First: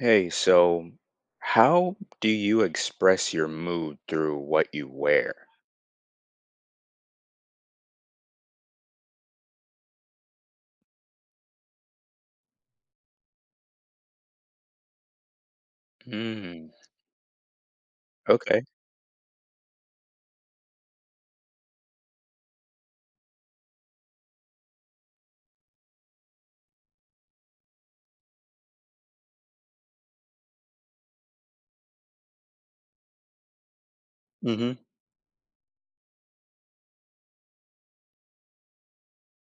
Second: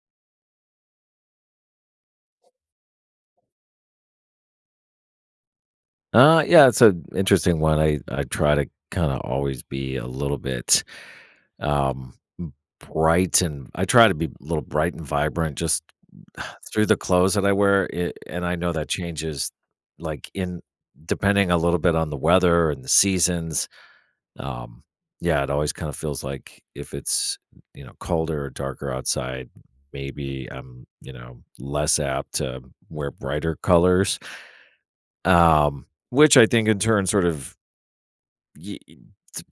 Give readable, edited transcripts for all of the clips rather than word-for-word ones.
Hey, so how do you express your mood through what you wear? Yeah, it's an interesting one. I try to kind of always be a little bit um bright and I try to be a little bright and vibrant just Mm, through the clothes that I wear. And I okay. know that changes like in depending a little bit on the weather and the seasons. Um, yeah, it always kind of feels like if it's, you know, colder or darker outside, maybe I'm, you know, less apt to wear brighter colors. Mm-hmm. Um, which I think in turn sort of Y it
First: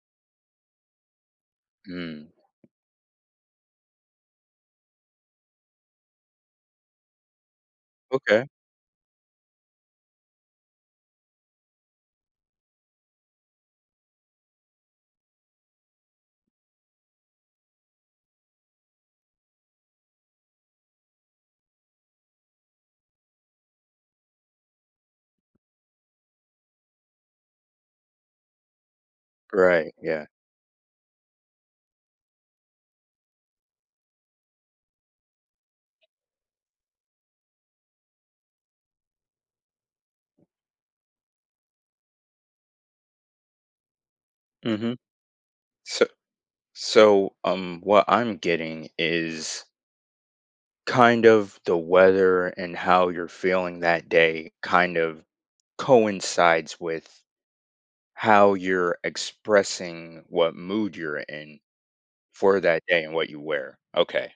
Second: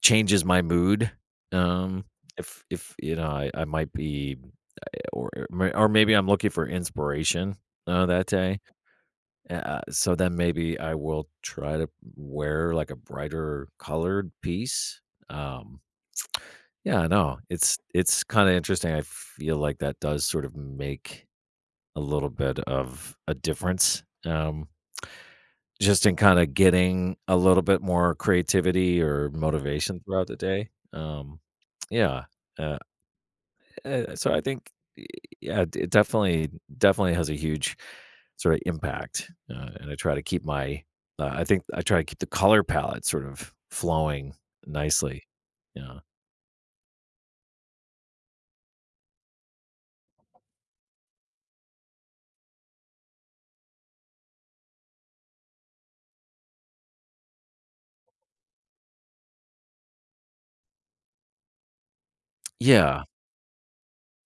changes my mood, um, Mm, if, you know, I might be or maybe I'm looking for inspiration, that okay. day, so then maybe I will try to wear, like, a brighter colored piece, um, yeah, no, it's kinda interesting, I feel like that does sort of make a little bit of a difference, just in kinda getting a little bit more creativity or Right. motivation throughout Yeah. the day, yeah, uh, so I think, y yeah, it definitely has a huge sort of impact, and I try to keep my I think I try to keep the color palette sort of flowing Mm-hmm. nicely, yeah. So, what I'm getting is kind of the weather and how you're feeling that day kind of coincides with how you're expressing what mood you're in for that day Yeah. and what you wear. Okay.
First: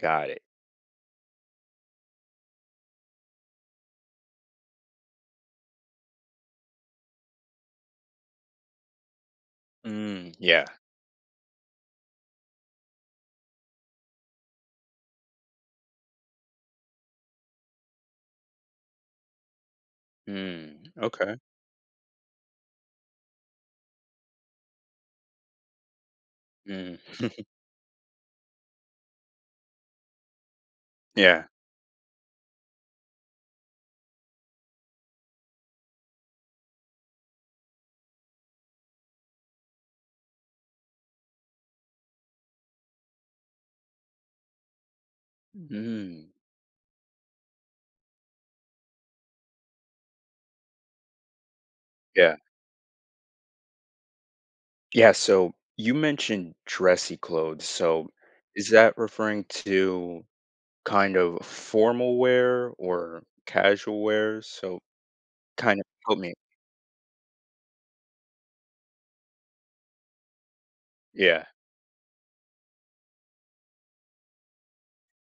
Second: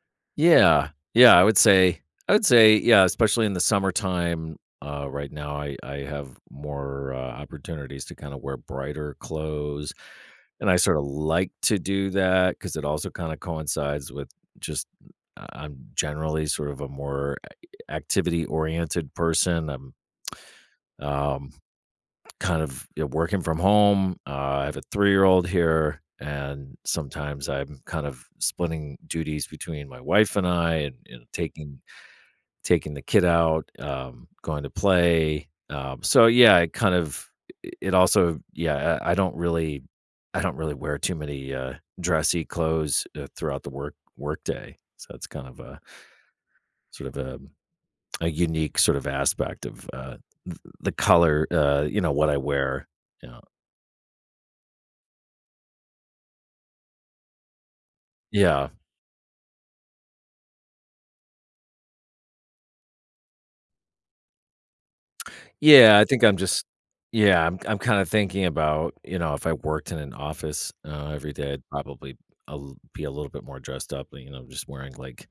Got it. Yeah. Yeah, I would say yeah, especially in the summertime, right now, I have more, opportunities to kinda wear brighter clothes, Mm, yeah. and I sorta like to do that because it also kinda coincides with just I'm generally sort of a more activity-oriented person, I'm, Mm, okay. um, kind of, you know, working from home, I have a three-year-old here, and Mm. sometimes I'm kind of splitting duties between my wife and I and, you know, Yeah. Taking the kid out, going to play. So yeah, it kind of I, don't really wear too many dressy clothes throughout the work day. So it's kind of a Mm. sort of a unique sort of aspect of the color, you know, what I Yeah. wear. Yeah. Yeah. So you mentioned dressy clothes. So Yeah. is that referring to kind of formal wear or casual wear? So kind of Yeah, I help think me. I'm just yeah, I'm kinda thinking about, you know, if I worked in an office, every Yeah. day, I'd probably a l be a little bit more dressed up, you know, just wearing, like,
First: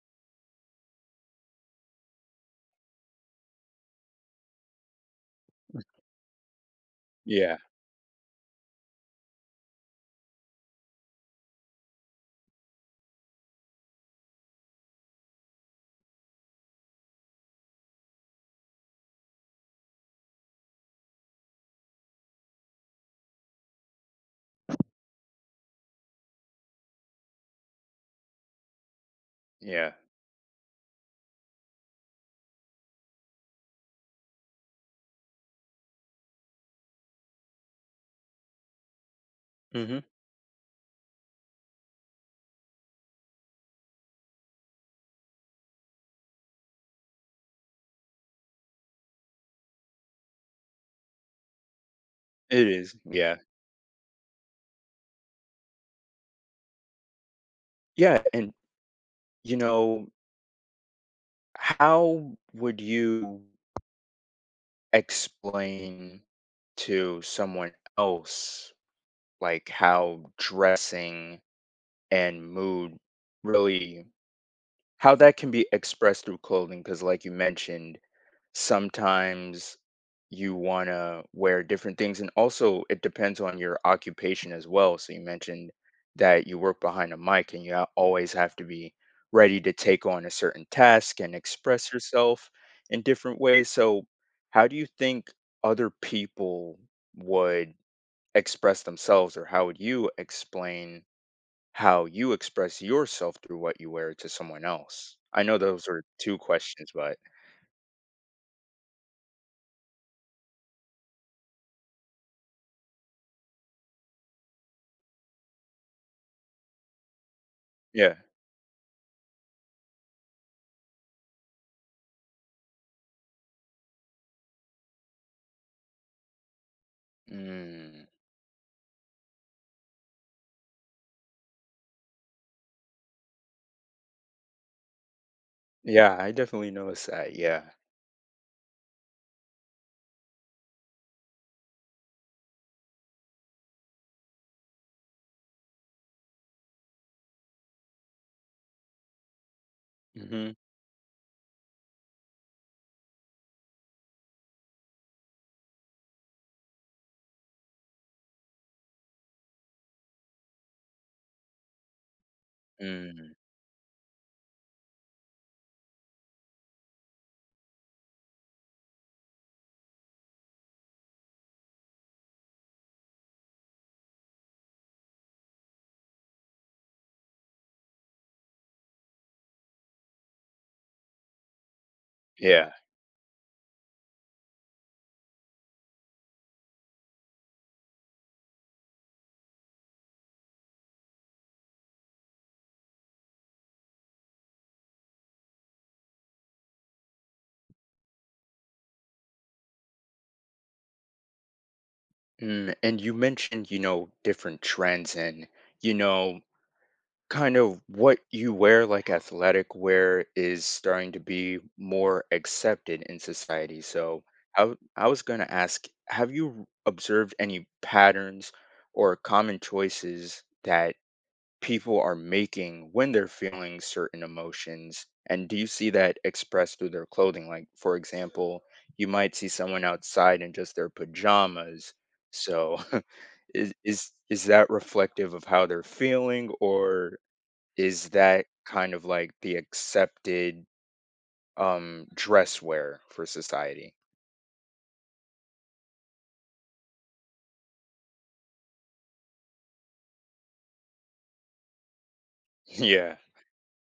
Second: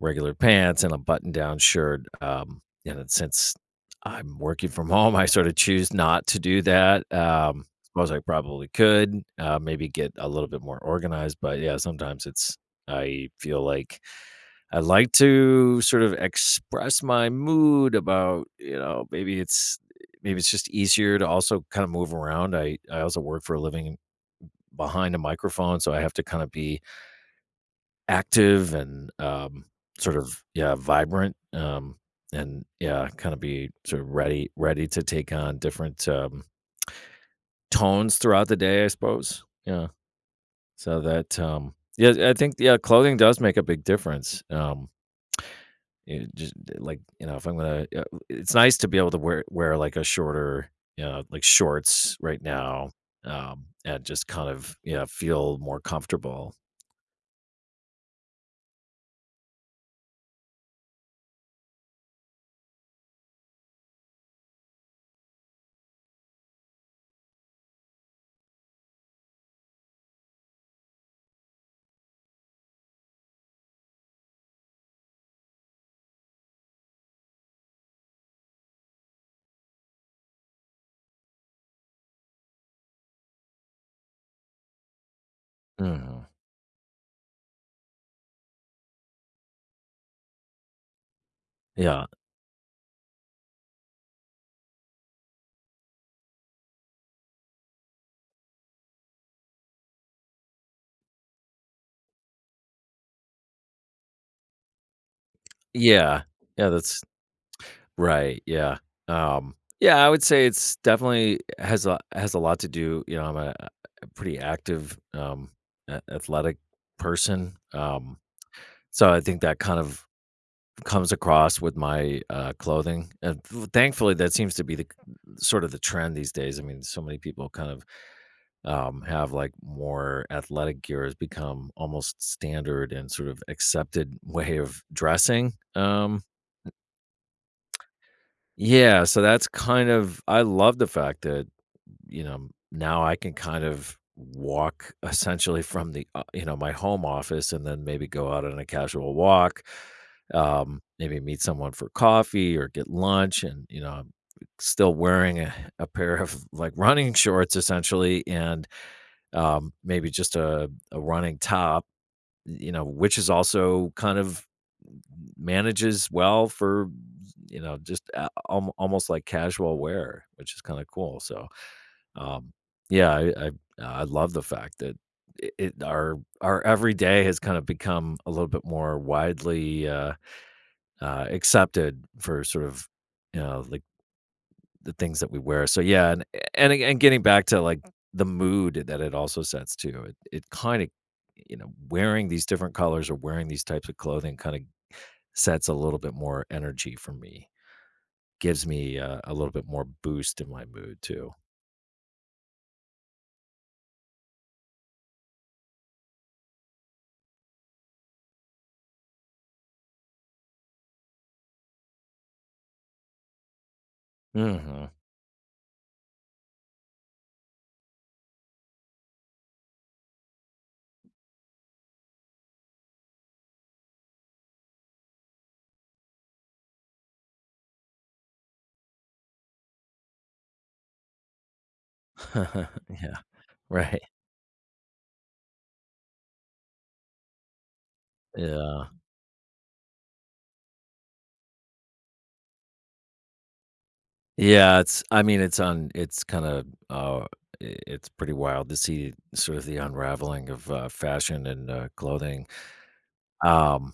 regular pants and a button-down shirt, and then since I'm working from home, I sorta choose not to do that, Yeah. Suppose I probably could, maybe get a little bit more organized, but, yeah, sometimes it's I feel like I like to sort of express my mood about, you know, maybe it's just easier to also kind of move around. I also work for a living behind a microphone, so I have to kind of be active and, Yeah. sort of, yeah, vibrant, and yeah, kind of be sort of ready to take on different, tones throughout the day, I suppose. Yeah. Hmm. So that, yeah, I think, yeah, clothing does make a big difference. It just, like, you know, if I'm gonna, it's nice to be able to wear like a shorter, you know, like shorts right It now, is. Yeah. And just kind of, you know, feel more comfortable. Yeah. And, you know, how would you explain to someone else like how dressing and mood really how that can be expressed through clothing because like you mentioned sometimes you want to wear different things, and also it depends on your occupation as well, so you mentioned Mhm. that you work behind a mic and you always have to be ready to take on a certain task and express Yeah. yourself in different ways. So how do you think other people would express themselves, or how would you explain how you express yourself through what you wear to someone else? I know those are Yeah. 2 Yeah, questions, that's but right, yeah. Yeah, I would say it's definitely has a lot to do, you know, I'm a pretty active, a athletic person, yeah. So I think that kind of comes across with my, clothing, and, th thankfully, that seems to be the sort of the trend these days, I mean, so many people kind of, Mm. Have, like, more athletic gear has become almost standard and sort of accepted way of dressing, Yeah, I definitely noticed that, yeah. yeah, so that's kind of I love the fact that, you know, now I can kind of walk essentially from the, you know, my home office and then maybe go out on a casual walk, Mhm. Maybe meet someone for coffee or get lunch. And, you know, I'm still wearing a, pair of like running shorts essentially and, maybe just a, running top, you know, which is Mm. also kind of manages well for, you know, just, almost like casual wear, which is kind of cool. So, um, yeah, I love the fact that it our everyday has kind of become a little bit more widely, accepted for sort Yeah. of, you know, like, the things that we wear. So, yeah, and and getting back to, like, the mood that it also sets too, it kinda, you know, wearing these different colors or wearing these types of clothing kinda sets a little bit more energy for me, gives me, a little bit more boost in my mood too. Mm, and you mentioned, you know, different trends and, you know, kind of what you wear, like athletic wear is starting to be more accepted in society. So Mhm. I was gonna ask, have you observed any patterns or common choices that people are making when they're feeling certain emotions, and do you see that expressed through their clothing? Like, for example, you might see someone outside in just their pajamas, so Yeah, right. Is that reflective of how they're feeling, or is that Yeah. kind of like the accepted dress wear for society? Yeah, it's I mean, it's on it's kinda, I it's pretty wild to see sort of the unraveling of, fashion and, clothing. Yeah. Um,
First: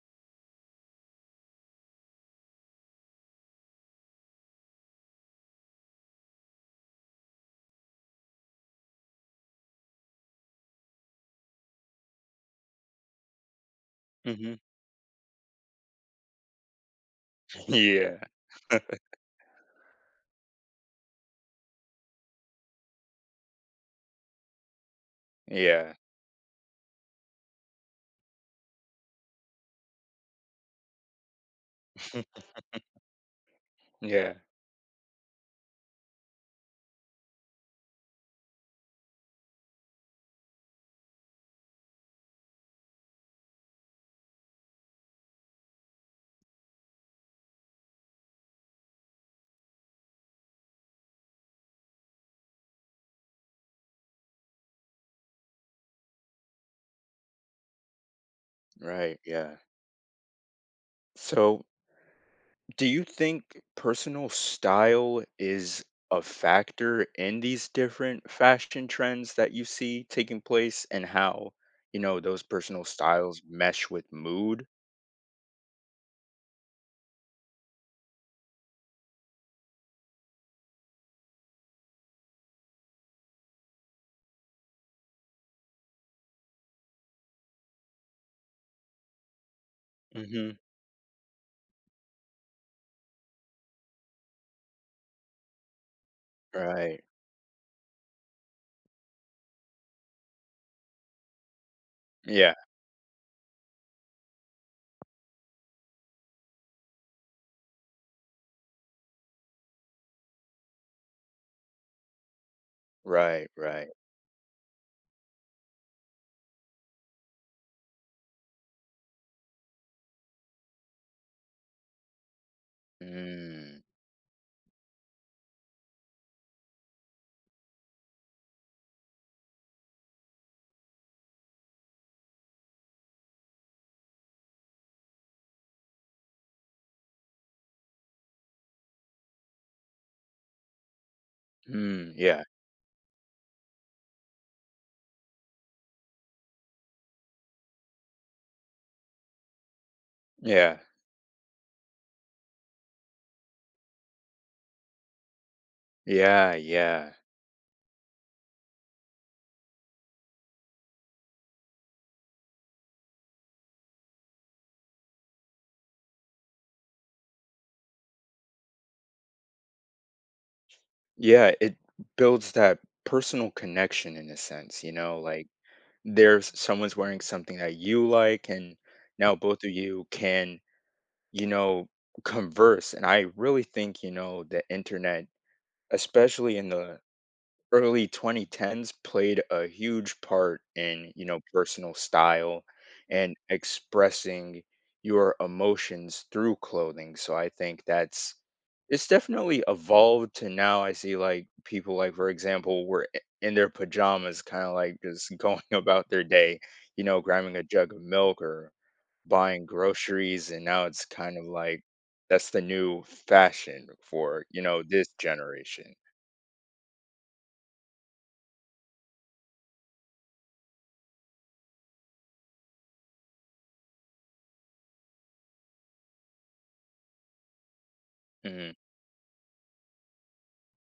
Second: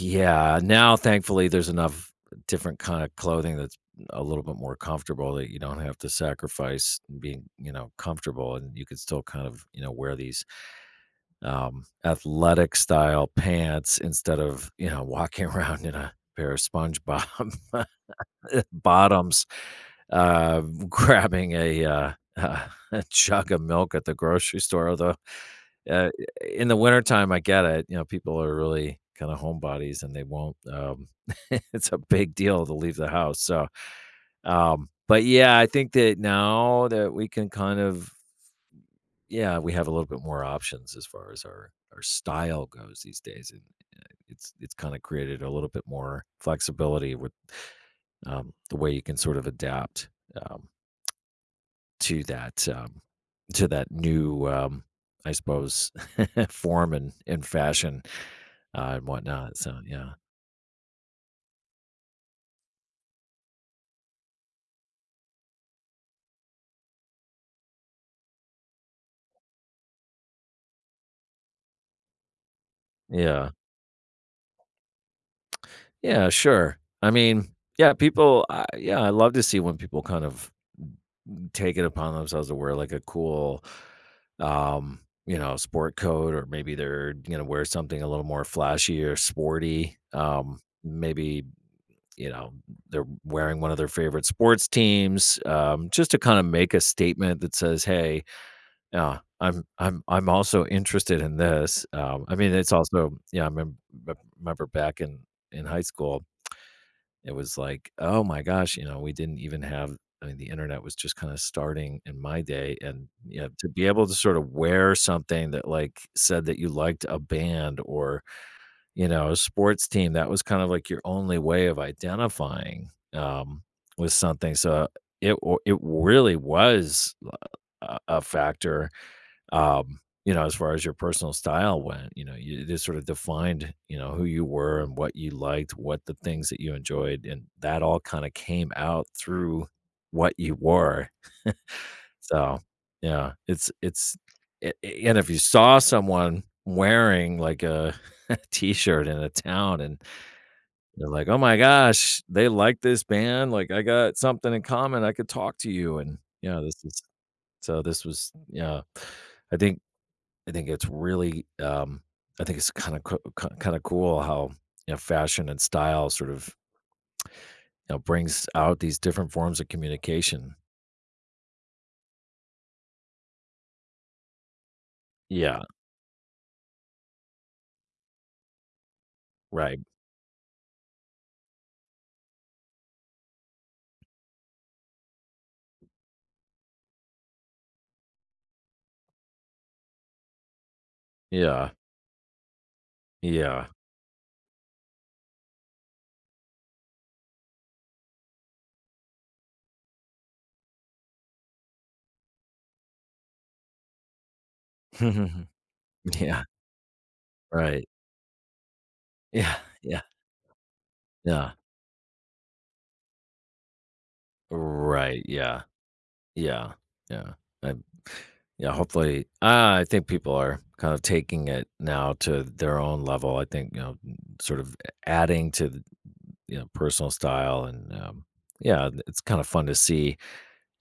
yeah, now, thankfully, there's enough different kinda clothing that's a little bit more comfortable that you don't have to sacrifice being, you know, comfortable, and you can still kind of, you know, wear these, athletic style pants instead Hmm. of, you know, walking around in a pair of SpongeBob Yeah. bottoms. uh, grabbing a, a jug of milk at the grocery store. Although, Yeah. uh, in the wintertime, I get it. You know, people are really kind of homebodies and they won't. It's a big deal to leave the house. So, Yeah. But yeah, I think that now that we can kind of, yeah, we have a little bit more options as far as our style goes these days, and, uh, it's kind of created a little bit more flexibility with, the way you can sort of adapt. Um, to that, um, to that new, I suppose, form and fashion, and Right. Yeah. whatnot, so yeah. So do you think personal style is a factor in these different fashion trends that you see taking place, and how, you know, those personal styles Yeah. mesh with mood? Yeah, sure. I mean, yeah, people I yeah, I love to see when people kind of take it upon themselves to wear, like, a cool, um, you know, sport coat or maybe they're gonna wear something a little more flashy or sporty, Hmm. Maybe, you know, they're wearing one of their favorite sports teams, just to kinda make a Right. statement that says, "Hey, Yeah, I'm also interested in this," I mean, Yeah. it's also yeah, I remem remember back in high school, it was like, "Oh my gosh," you know, we didn't even have, I mean, the internet was just kinda starting in my day, and, yeah, Right. to be Right. able to sort of wear something that, like, said that you liked a band or, you know, a sports team, that was kind of like your only way of identifying, Mm. with something, so, it really was, a factor, um you know, as far as your personal style went, you know, you just sort of defined, you know, who you were and what you liked, what the things that you enjoyed, and that all kind of came out through what you wore, Mm. Yeah. so yeah, it's and if you saw someone wearing like a a t-shirt in a town and Yeah. you're like, oh my gosh, they like this band, like, I got something in common, I could talk to you, and Yeah. yeah, this is, Yeah. so this was, yeah, i think I think it's really, I think it's kind of cool how, you know, fashion and style sort of, you know, brings out these different forms of communication. Yeah. It builds that personal connection in a sense, you know, like Yeah, there's someone's wearing something that you like, and now both of right. you can, you know, converse. And I really think, you know, the internet, especially in the early 2010s, played a huge part in, you know, Yeah, personal style and yeah, expressing your emotions through clothing. So I think that's it's definitely evolved to now. I see like people, like, for example, in their pajamas kind of like just going about their yeah. day, you know, grabbing a Right. jug of milk or Yeah, buying yeah, groceries, and now it's kind of yeah. like that's the new fashion for, you know, this Right. Yeah, generation. yeah, yeah. I, yeah. Hopefully, I think people are kind of taking it now to their own level. I think, you know, sort of adding to, you know, personal style and, Hmm. yeah, it's kind of fun to see,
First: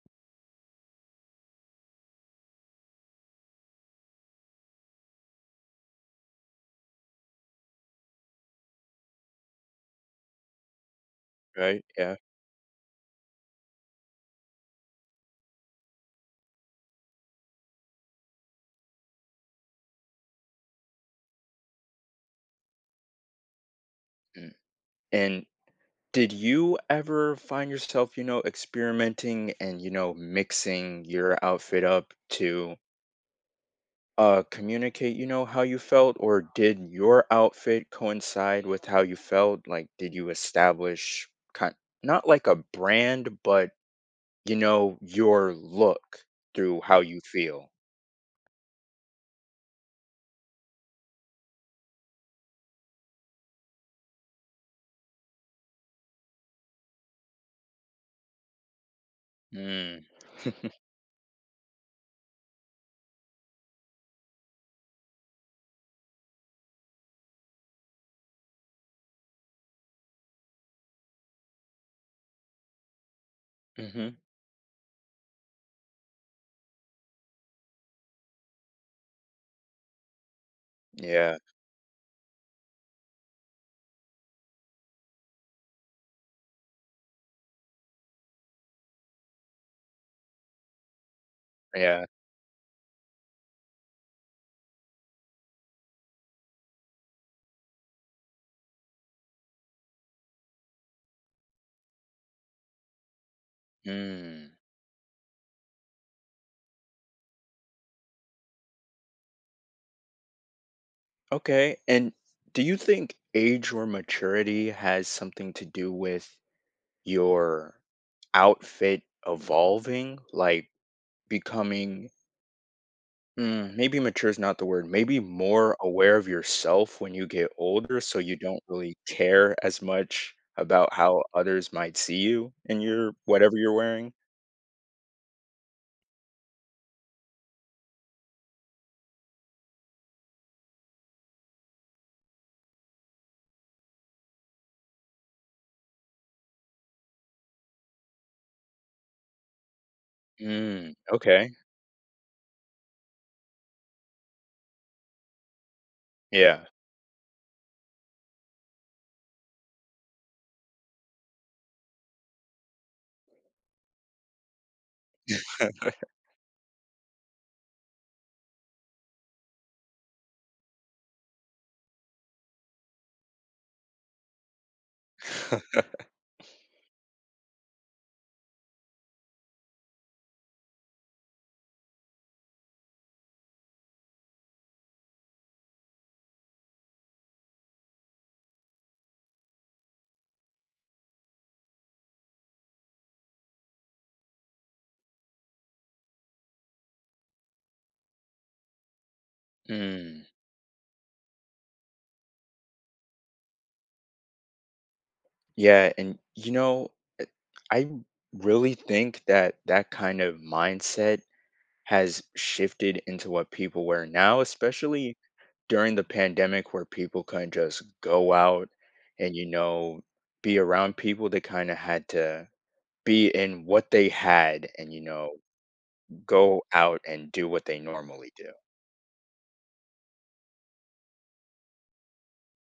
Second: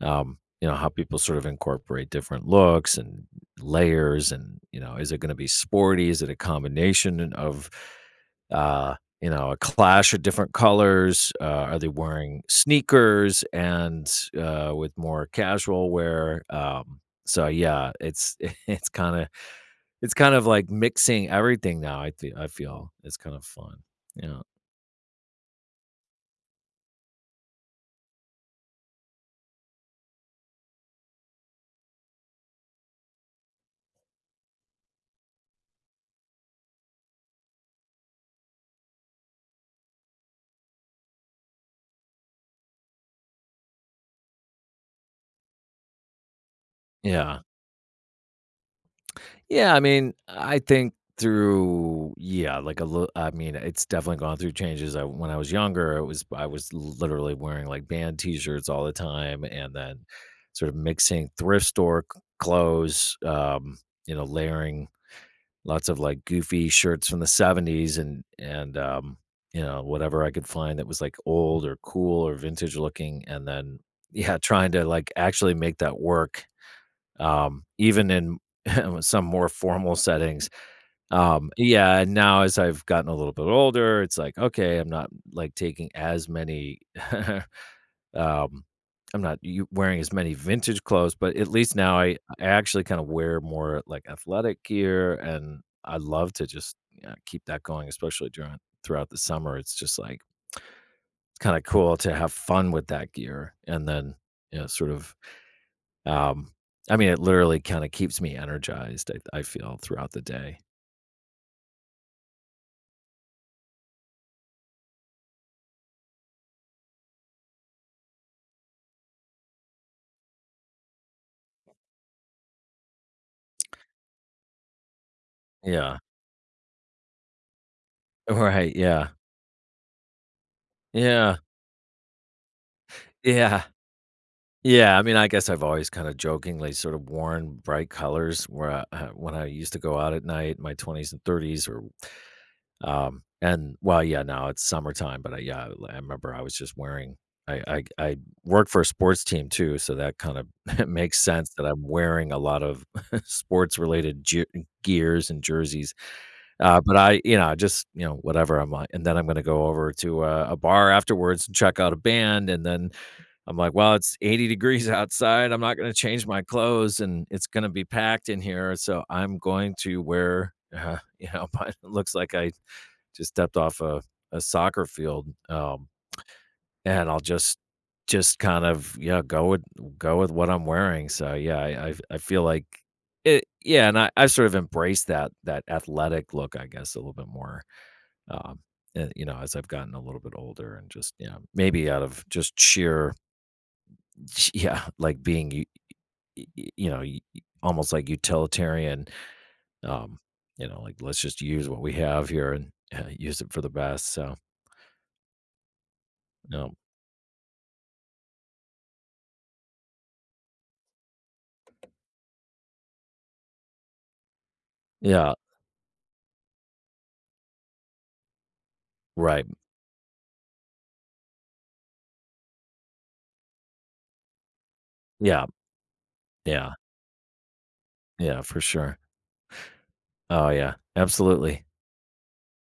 you know, how people sort of incorporate different looks and layers and, you know, is it going to be sporty? Is it a combination of, uh, you know, a clash of different colors? Are Right. they Yeah. wearing sneakers and, with more casual wear? So yeah, it's it's kind of like mixing everything now. I feel it's kind of fun. Yeah, Mm. And did you ever find yourself, you know, experimenting and, you know, mixing your outfit up to communicate, you know, how you felt, or did your outfit coincide with how you felt? Like, did you establish kind, not like a brand, but, you know, your look through how you yeah. feel? Yeah, I mean, I think through, yeah, like a little. I mean, it's definitely gone through changes. When I was younger, it was I was literally wearing like band T-shirts all the time, and then Mm. sort of mixing thrift store clothes. You know, layering lots of like goofy shirts from the '70s and you know, whatever I could find that was like old or cool or vintage looking, and then Hmm. yeah, trying to like actually make that work, even in some more formal settings. Yeah, Yeah, and now as I've gotten a little bit older, it's like, okay, I'm not like taking as many, um, I'm not wearing as many vintage clothes, but at least now yeah. I actually kind of wear more like athletic gear, and I love to just, yeah, keep that going, especially during throughout the summer. It's just like kind of cool to have fun with that gear, and then, Mm. you know, sort of, um, I mean, it literally kinda keeps me energized, I feel, throughout the day. Okay. And do you think age or maturity has something to do with your outfit evolving, like becoming, mm, maybe mature is not the word, maybe more Yeah. aware of yourself when you get older, so you don't Right, really yeah. care as much about how Yeah. others might see you in your whatever Yeah. you're wearing? Yeah, I mean, I guess I've always kinda jokingly sort of worn bright colors where I, when I used to go out at night in my 20s and 30s or, and well, yeah, now it's summertime, but I yeah, I remember I was just wearing I work for a sports team too, so that kind of Mm, makes sense okay. that I'm wearing a lot of sports-related jer gears and jerseys. Yeah. But I, you know, just, you know, whatever, I'm like, and then I'm gonna go over to a bar afterwards and check out a band, and then I'm like, "Well, it's 80 degrees outside, I'm not gonna change my clothes, and it's gonna be packed in here, so I'm going to wear," you know, mine looks like I just stepped off a soccer field, and I'll just yeah, go with what I'm wearing, so, yeah, I feel like it yeah, and I've sort of embraced that athletic look, I guess, a little bit more, um, you know, as I've gotten a little bit older and just, you know, maybe out of just sheer, yeah, like being, you know, almost like utilitarian, um, Mm. you know, like let's just use what we have here and, use it for the best. So, Yeah, and you no, know, uh, I really think that that kind of mindset has shifted into what people wear now, especially yeah, during the pandemic where people couldn't just go out and, you right. know, be around people. They kind of had to be in what they had and, you know, Yeah, go yeah, out and do what they normally yeah, do. for sure. Oh, yeah, absolutely.